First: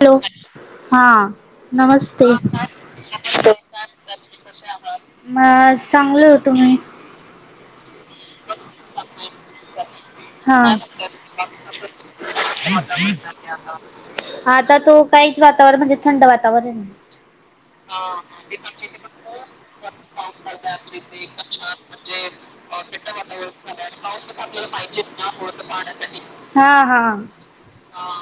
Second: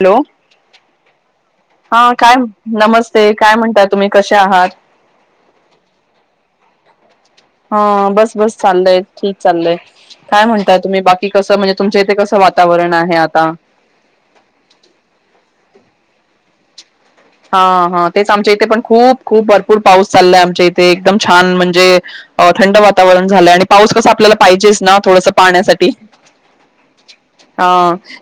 Hello! हा. हा नमस्ते. काय नमस्ते! काय म्हणताात तुम्ही कसे आहात. म चांगलं होत. हा बस बस चाललंय ठीक चाललंय. काय हा. म्हणताय तुम्ही बाकी कसं म्हणजे तुमच्या इथे कसं वातावरण आहे आता. आता तो काहीच वातावरण म्हणजे थंड वातावरण. हा हा तेच आमच्या इथे पण खूप- खूप भरपूर पाऊस चाललाय आमच्या इथे एकदम छान म्हणजे, अ थंड वातावरण झालंय आणि पाऊस कसा आपल्याला पाहिजेच ना थोडस पाहण्यासाठी. हा हा. ह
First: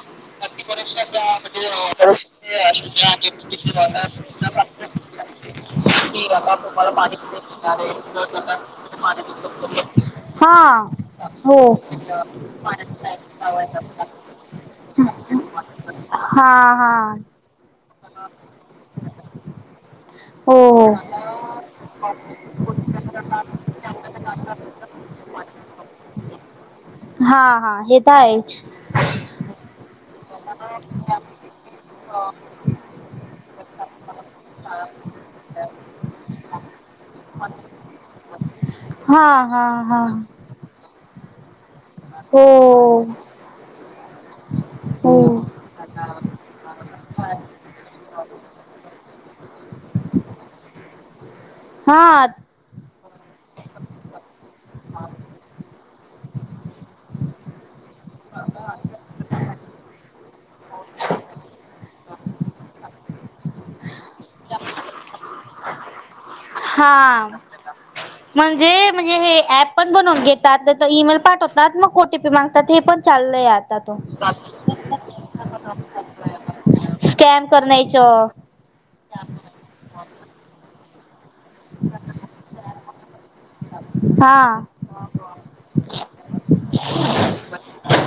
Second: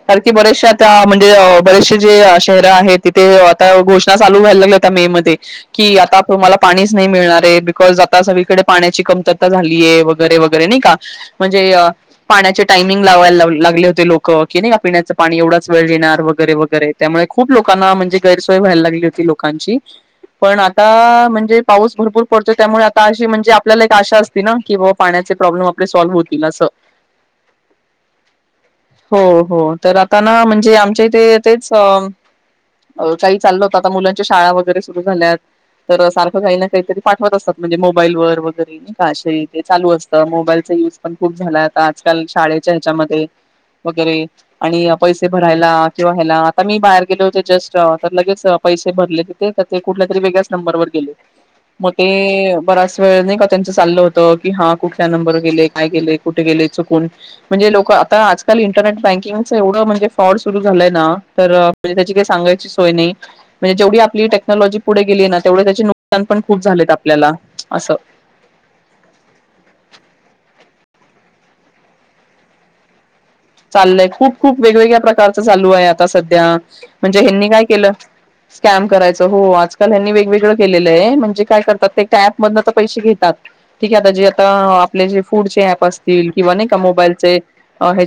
कारण की बरेचसे आता म्हणजे बरेचसे जे शहर आहेत तिथे आ घोषणा चालू व्हायला लागलता मे मध्ये. की आता तुम्हाला पाणीच नाही मिळणार आहे, बिकॉज आता सगळीकडे पाण्याची कमतरता झाली हे वगैरे हा वगैरे नाही का! हो. म्हणे पाण्या चे टाइमिंग लावले होते लोक नाही पिण्याचं पाणी एवढाच वेळ देणार हा वगैरे वगैरे हा त्यामुळे खूप लोकांना म्हणजे गैरोय व्हायला लागली होती लोकांची. पण हो हो. आता म्हणजे, पाऊस भरपूर पडतोय त्यामुळे आता अशी म्हणजे आपल्याला एक आशा असती ना की बा पाण्यात प्रॉब्लेम आपले सॉल्व होतील असं, हा हा हे तर आहेच. हो हो तर आता ना म्हणजे आमच्या इथे तेच, काही चाल होत, आता मुलांच्या शाळा वगैरे सुरू झाल्यात. तर सारखं काही ना काहीतरी पाठवत असतात म्हणजे मोबाईल वर वगैरे, काश हा ते हा चालू हा असतं मोबाईलचा युज पण खूप झाला आता आजकाल शाळेच्या हो. ह्याच्यामध्ये. वगैरे आणि हो पैसे भरायला किंवा ह्याला आता मी बाहेर गेलो होते जस्ट तर लगेच पैसे भरले तिथे, तर ते कुठल्या तरी वेगळ्याच नंबरवर गेले. मग हा ते बरा्याच वेळ नाही का त्यांचं चाललं होत की हा कुठल्या नंबर गेले काय गेले. कुठे गेलाच कोण, म्हणजे लोक आता आजकाल इंटरनेट बँकिंगच एवढं म्हणजे फ्रॉड सुरु झालंय ना तर त्याची काही सांगायची सोय नाही म्हणे जेवी आपली टक्नॉलॉजी पुढे गेले ना तेवढी नुकसान पण खूप झालेत हा आपल्याला असं, म्हणजे म्हणजे हे ऍप पण बनवून घेतात तर ईमेल पाठवतात मग ओ टी पी मागतात हे पण चाललं यात. चाललंय खूप खूप वेगवेगळ्या प्रकारचं चालू आहे आता सध्या म्हणजे स्कॅम हनी काय केलं. करण्याच स्कॅम करायचं हो आजकाल हनी वेगवेगळं केलेलं आहे म्हणजे काय करतात ते ऍपमधन तर पैसे घेतात. ठीक आहे आता जे हा आता आपले जे फूडचे ऍप असतील किंवा नाही का मोबाईलचे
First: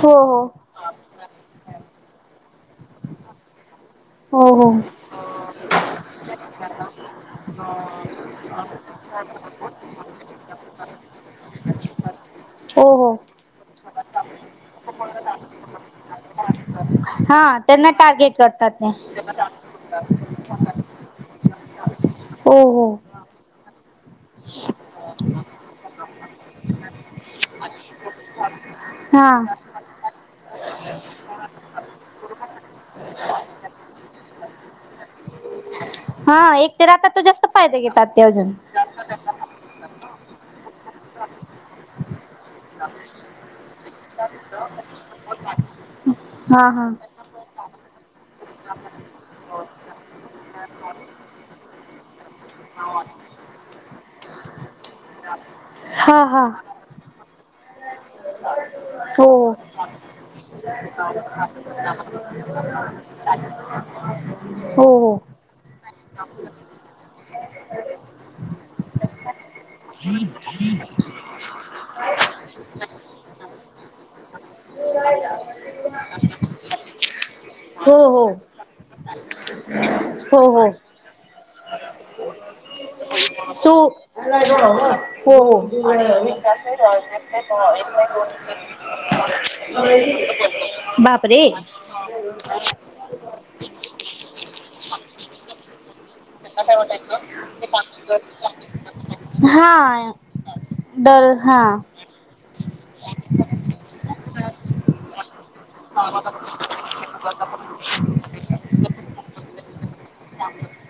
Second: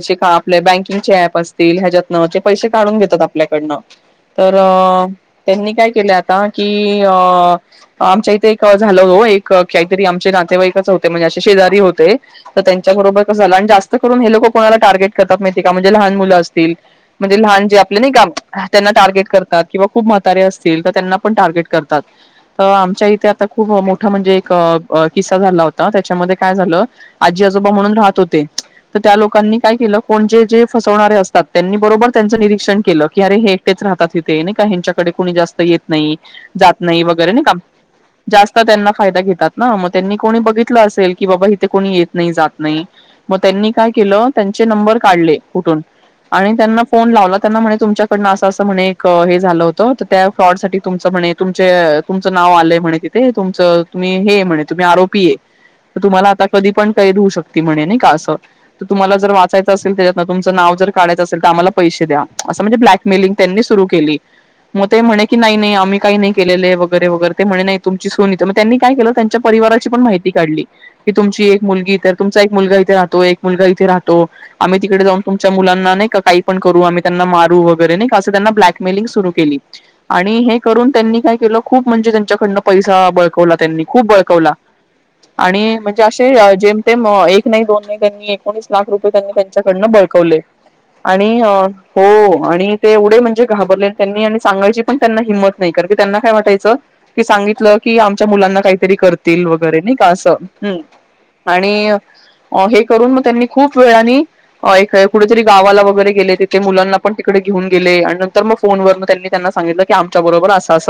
हो बकिंगप अस ह्याच्यातन पैसे काढून घेतात आपल्याकडन हो तर हो हो त्यांनी काय केलं आता की अ आमच्या इथे एक झालं ग एक काहीतरी आमचे नातेवाईकच होते म्हणजे असे शेजारी होते तर हो हो त्यांच्याबरोबर क जास्त ून हे लोक कोणाला टार्गेट करत माहि का म्हणजे लहान मुलं असतील म्हणजे हा लहान जे त्यांना आपले नाही का टार्गेट करतात त्यांना ते टार्गेट करतात किंवा खूप म्हातारे असतील तर त्यांना पण टार्गेट करतात हो तर हो आमच्या इथे आता खूप मोठं म्हणजे एक किस्सा झाला होता त्याच्यामध्ये काय झालं आजी आजोबा म्हणून राहत होते तर त्या हा लोकांनी काय केलं कोणजे जे फसवणारे असतात त्यांनी बरोबर त्यांचं निरीक्षण केलं की अरे हे एकटेच राहतात ते नाही का ह्यांच्याकडे कोुणी जास्त येत नाही हा एक जात ते नाही राहतात तो वगैरे नाही जास्त काम फायदे घेतात ते अजून जास्त त्यांना फायदा घेतात ना मग त्यांनी कोणी बघितलं असेल की बाबा इिथे कोणी येत नाही जात नाही मग त्यांनी काय केलं त्यांचे नंबर काढले कुठून आणि हा त्यांना हा फोन लावला त्यांना म्हणे तुमच्याकडन असं असं म्हणे एक हे झालं होतं तर त्या फ्रॉड साठी तुमच म्हणे तुमचे तुमचं नाव आलंय म्हणे तिथे तुमच तुम्ही हे म्हणे तुम्ही आरोपी आहे तर हा तुम्हाला आता हा कधी पण कैद होऊ शकती म्हणे नाही का असं तर तुम्हाला हो जर वाचायचं त्याच्यात तुमचं नाव जर काढयचं असेल तर आम्हा पैसे द्या असं म्हणजे ब्लॅकमेलिंग त्यांनी सुरु केली मग ते हो हो म्हणे की नाही नाही आम्ही काही नाही केलेले वगैरे वगैर ते म्हणे नाही तुमची सोून येते मग त्यांनी काय केलं त्यांच्या परवारण माहिती काढली तुमची एक मुलगी तर तुमचा एक मुलगा इथे राहतो एक मुलगा इथे राहतो आम्ही तिकडे जाऊन तुमच्या मुलांना नाही काही पण करू आम्ही त्यांना मारू हो वगैरे नाही का हो असं त्यांना ब्लॅ मिंग सु केली हो आणि हो हे हो करून त्यांनी काय के खूप म्हणजे त्यांच्याकडनं पैसा बळकवला त्यांनी हो खूप बळकवला हो आणि हो म्हणजे असे जेम तेम एक नाही दोन नाही त्यांनी एकोणीस लाख रुपये त्यां बळवले आणि बापरे हो आणि ते एवढे म्हणजे घाबरले त्यांनी आणि सांगायची पण त्यांना हिंमत नाही कारण की त्यांना काय वाटायचं की सांगितलं की आमच्या मुलांना काहीतरी करतील वगैरे नाही का हा असं् डर हा आणि हे करून मग त्यांनी खूप वेळानी कुठेतरी गावाला वगैरेले तिे मुलां पण तिकडे घेऊन आणि नंतर मग फोन वरण त्यांनी त्यांना सांगितलं की आमच्या बरोबर असं अस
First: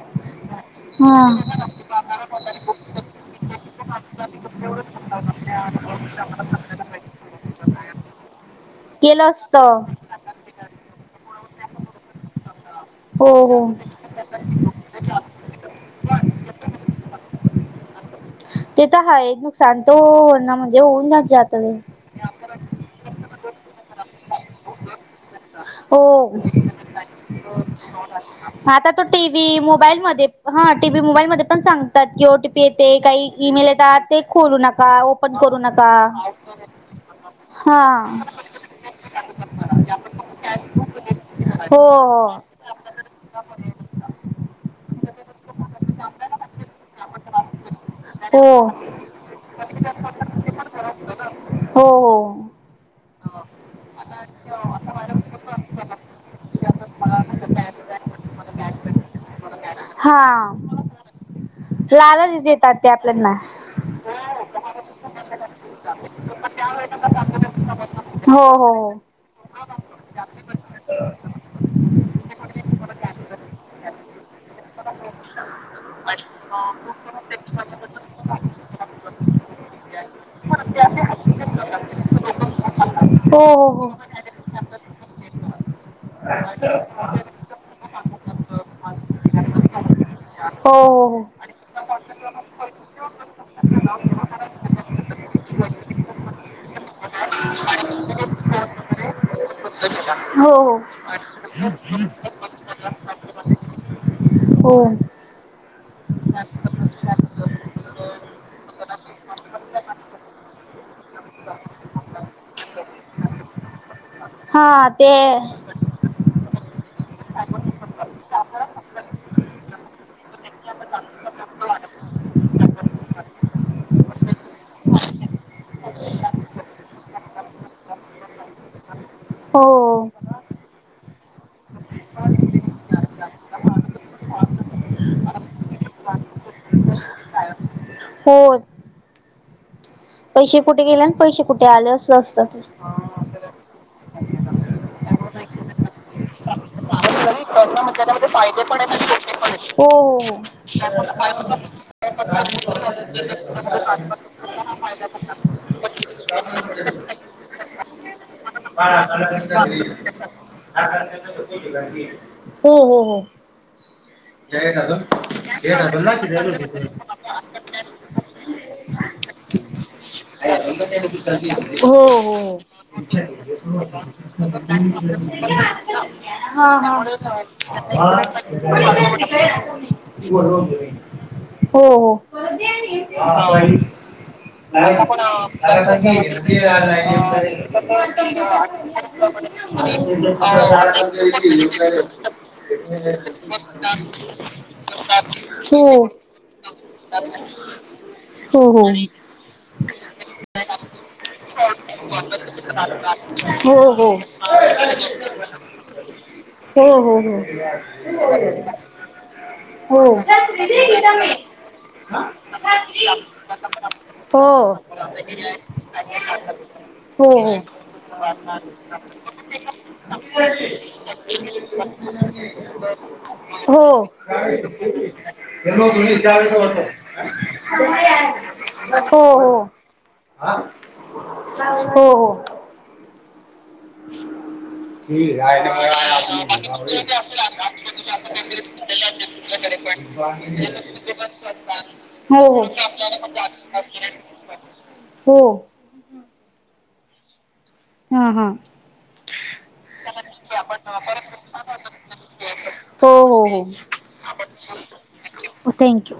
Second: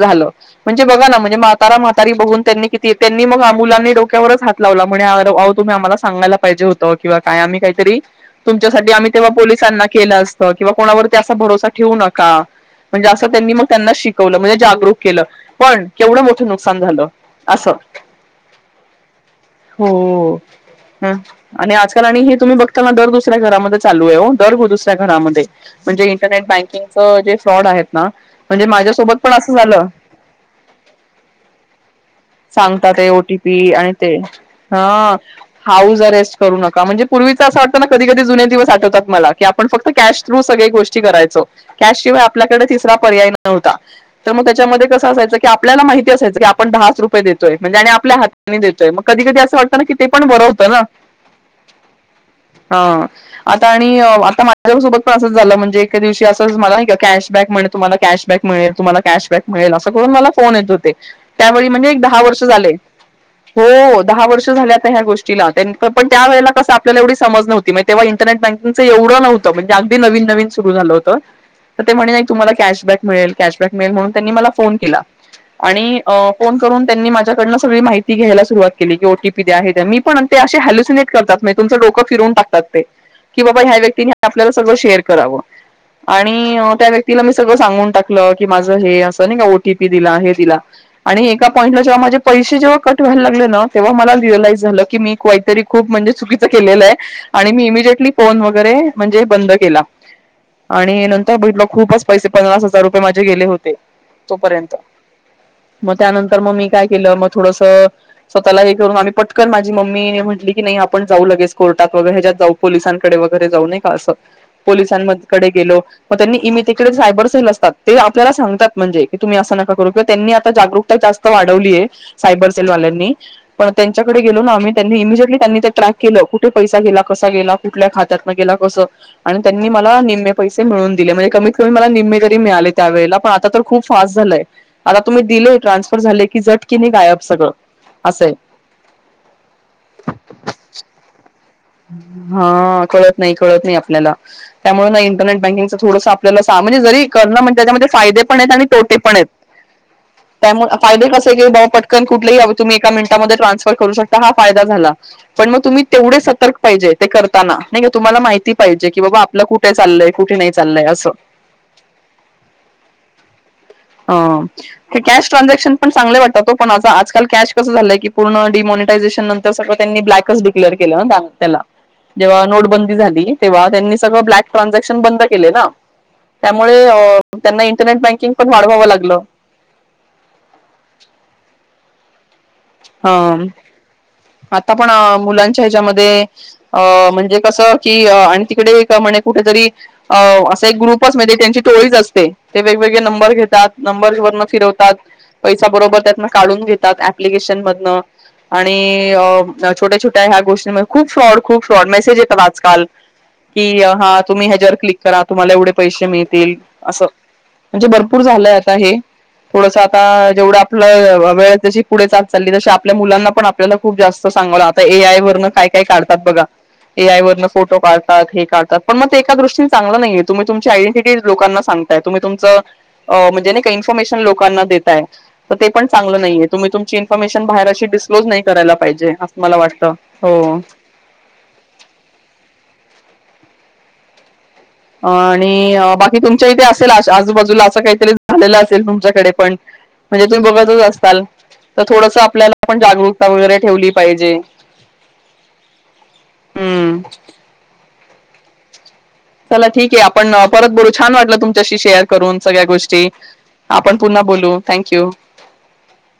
झालं म्हणजे बघा ना हा. म्हणजे म्हातारा म्हातारी बघून त्यांनी किती त्यांनी मग आ मुलां डोक्यावरच हात लावलाणओ तुमहीमला सगायला पाहिजे होत किंवा कायमही तुमच्यासाठी आम्ही केलं तेव्हा असत पोलिसांना केलं असतं किंवा कोणावरती असा भरोसा ठेवू नका म्हणजे असं हो त्यांनी हो. मग त्यांना शिकवलं म्हणजे जागरूक केलं पण केवढं मोठं नुकसान झालं असस ते तर हा नुकसान तो होऊन म्हणजे होऊन ह जाच जात ते आणि आजकाल आणि हे तुम्ही बघताना दर दुसऱ्या घरामध्ये चालू आहे दुस्या घरा हो. म्हणजे इंरनेट बँकंग जे फ्रॉड आहेत ना आता तो माझ्यासोबत पण असं टीव्ही झालं मोबाईलमध्ये हा टीव्ही मोबाईलमध्ये पण सांगतात किओ टी सांगता येते ते काही इईमेल ओटीपी आणि येतात ते खोलू नका हा ओपन करू नका हाऊस अरेस्ट करू हा पाठवतात मला की आपण फक्त कॅश थ्रू सगळी गोष्टी करायचो कॅशिवाय हो आपल्याकडे तिसरा पर्याय नव्हता तर मग त्याच्यामध्ये कसं असायचं की आपला माहि असयचं की आपण दहाच रुपये देतोय म्हणजे आणि आपल्या हो. हात हो देतोय मग कधी कध असं वाटतं ना की ते पण बरवतं ना हो हो हा आता आणि आता माझ्या सोबत प्र असेच झालं म्हणजे एकका दिवशी असं मला नाही का कॅशबॅक म्हण तुम्हाला कॅशबॅक मिळेल तुम्हाला कॅशबॅक मिळेल असं करून मला हा. फोन येत होते त्यावेळी म्हणजे एक दहा लालच वर्ष झाले देतात ते आपल्याना. हो दहा वर्ष झाले ह्या गोष्टी पण त्या वेळेला कस आपल्याला एवढी समज नव्हत. ग तेव्हा इंटरनेट हो बँकिंगचं हो एवढं नव्हत म्हणजे अगदी नवीन नवीन सुरू झालं होतं. तर ते म्हणे नाही तुम्हाला कॅशबॅक मिळेल कॅशबॅक मिळेल म्हणून त्यांनी मला फोन केला. आणि फोन करून त्यांनी माझ्याकडन सगळी माहिती. ती घ्यायलारवात केली क ओ टी द आहे द मी पण ते असे हॅलुसिनेट करताती तुमचंडोकं फिरून टकतात. की बाबा ह्या व्यक्तीने आपल्याला सगळं शेअर करावं. आणि त्या व्यक्तीला मी सगळं सांगून टाकलं की माझं हे असं नाही का ओटीपी दिला हे दिला. हो. हो आणि एक. पॉंट जेव्हा माझे पैसे जेव्हा कट व्हायला लागले ना तेव्हा मला रिअलाईज झालं की मी काहीतरी खूप म्हणजे चकी केलं आहे आणि मी इमिजिएटली फोन वगैरे म्हणजे बंद केला. हो हो. हो हो हो हो आणि नंतर भेटल खूपच पैसे पन्नास हजार रुपये माझे गेले होते तोपर्यंत. हो मग त्यानंतर मग मी काय केलं मग थोडस स्वतःला हे करून आम्ही पटकन माझ मम्मीने म्हटली की नाही आपण. जाऊ लगेच कोर्टात व ह्याच्यात जाऊ पोलिसांकडे वगैरे जाऊ न का असं हा ते पोलिसांडे गेलो. मग त्यांनी इमितीिककडे सायबर सेल असतात ते आपल्याला सांगतात म्हणजे की तुम्ही असं नका करू किंवा त्यांनीता जागरकता जास्त. आता वाढवली सायबर सेलवाल्यांनी पण त्यांच्याकडे गेलो ना आम्ही त्यांनी इमिजटलीनी्रॅ. केलं कुठे पैसा गेला कसा गेला कुठल्या खात्यातन गेला कसं. आणि हो त्यांनी मला निम्मे पैसे मिळून दिले म्हणजे कमीत कमी मला निम्मे तरी मिळाले त्यावेेळेला पण आता तर. खूप फास्ट झालंय आता तुम्ही दिलेय ट्रान्सफर झाले की जट कि नाही गायब सगळं. असंय हो. पैसे कुठे गेले आणि पैसे कुठे आले अस असतात त. हा कळत नाही कळत नाही आपल्याला त्यामुळे नाही इंटरनेट बँकिंगच थोडस आपल्याला सामने जरी करलं म्हण त्यामध्ये. फायदे पण आहेत आणि तोटे पण आहेत त्यामुळे फायदे कसे क पट. कुठलेहीवे तुम्ही एका मिनटमध्ये ट्रान्सफर करू शता हायदा झाला पण मग तुम्. तेवढे सतर्क पाहिजे ते करताना नाही का तुम्हाला माहिती. पाहिजे की बाबा आपलं कुठे चाललंय कुठे नाही चाललंय असं हो हो हो. हो ह कॅश ट्रान्झॅक्शन पण चांगले वाटतात तो पण आता आजकाल कॅश कस झालाय. पूर् डमनिटाझेशनंतर सगळ त्यांनी्ॅ. हो हो. नोटबंदी [unintelligible] झाली तेव्हा त्यांनी सगळं ब्लॅक ट्रान्झॅक्शन बंद केले ना. त्यामुळे अ त्यांना इंटरनेट बँकिंग पण वाढवावं लागलं. [unintelligible] हो हो. हा. आता पण मुलांच्या ह्याच्यामध्ये अ म्हणजे कसं. कि आणि तिकडे हो म्हणे कुठेतरी हो असा एक ग्रुपच म्हे त्यांची टोळीच असते. ते वेगवेगळे नंबर हा घेतात नंबर फिरवतात पैसा हो बरोबर त्यातन काढून घेतात. एप्लिकेशन मधनं. हो हो आणि छोट्या-छोट्या ह्या गोष्टीं खूप फ्रॉड खूप फ्रॉड मेसेज वा. ल हो कि हो हो हो हा हो तुम्ही ह्याच्यावर क्लिक करा तुम्हाला एवढे पैसे मिळतील. असं हो हो म्हणजे भरपूर झालंय आता हे. थोडस हो हो हो हो आता हो हो हो हो जेवढं हो आपलं वेळेस जशी. पुढे चालली त आपल्या मुलांना पण आपल्याला खूप जास्त सांगवलं आता ए आय वरन काय काय काढतात बघ. ए आईवरन. फोटो काढात हे काढतात पण म ते एका दृष्टीने चगलं नाहीय तुम्ही तुमची आयडेंटी लोकां सांगताय तुम्ही तुमच. अ म्हणजे नाही काही इन्फॉर्मेशन लोकांना देतय तर ते पण चांगलं नाहीय आहेत. तुम्ही तुमची इन्फॉर्मेशन बाहेर अशी डिस्क्लोज नाही करायला पाहिजे असं मला हो वाटतं हो. हा हो हो. [unintelligible] अ आणि बाकी तुमच्या इथे असेल आजूबाजूला असं काहीतरी झालेलं असेल तुमच्याकडे पण. म्हणजे तुम्ही बघतच असताल तर थोडस आपल्याला पण जागरूकता वगैरे ठेवली पाहिजे. हो. हम्म, हा, हा, चला ठीक आहे, आपण परत बोलू छान वाटलं तुमच्याशी शेअर करून सगळ्या गोष्टी. हो आपण पुन्हा बोलू थँक यू, हो थँक्यू,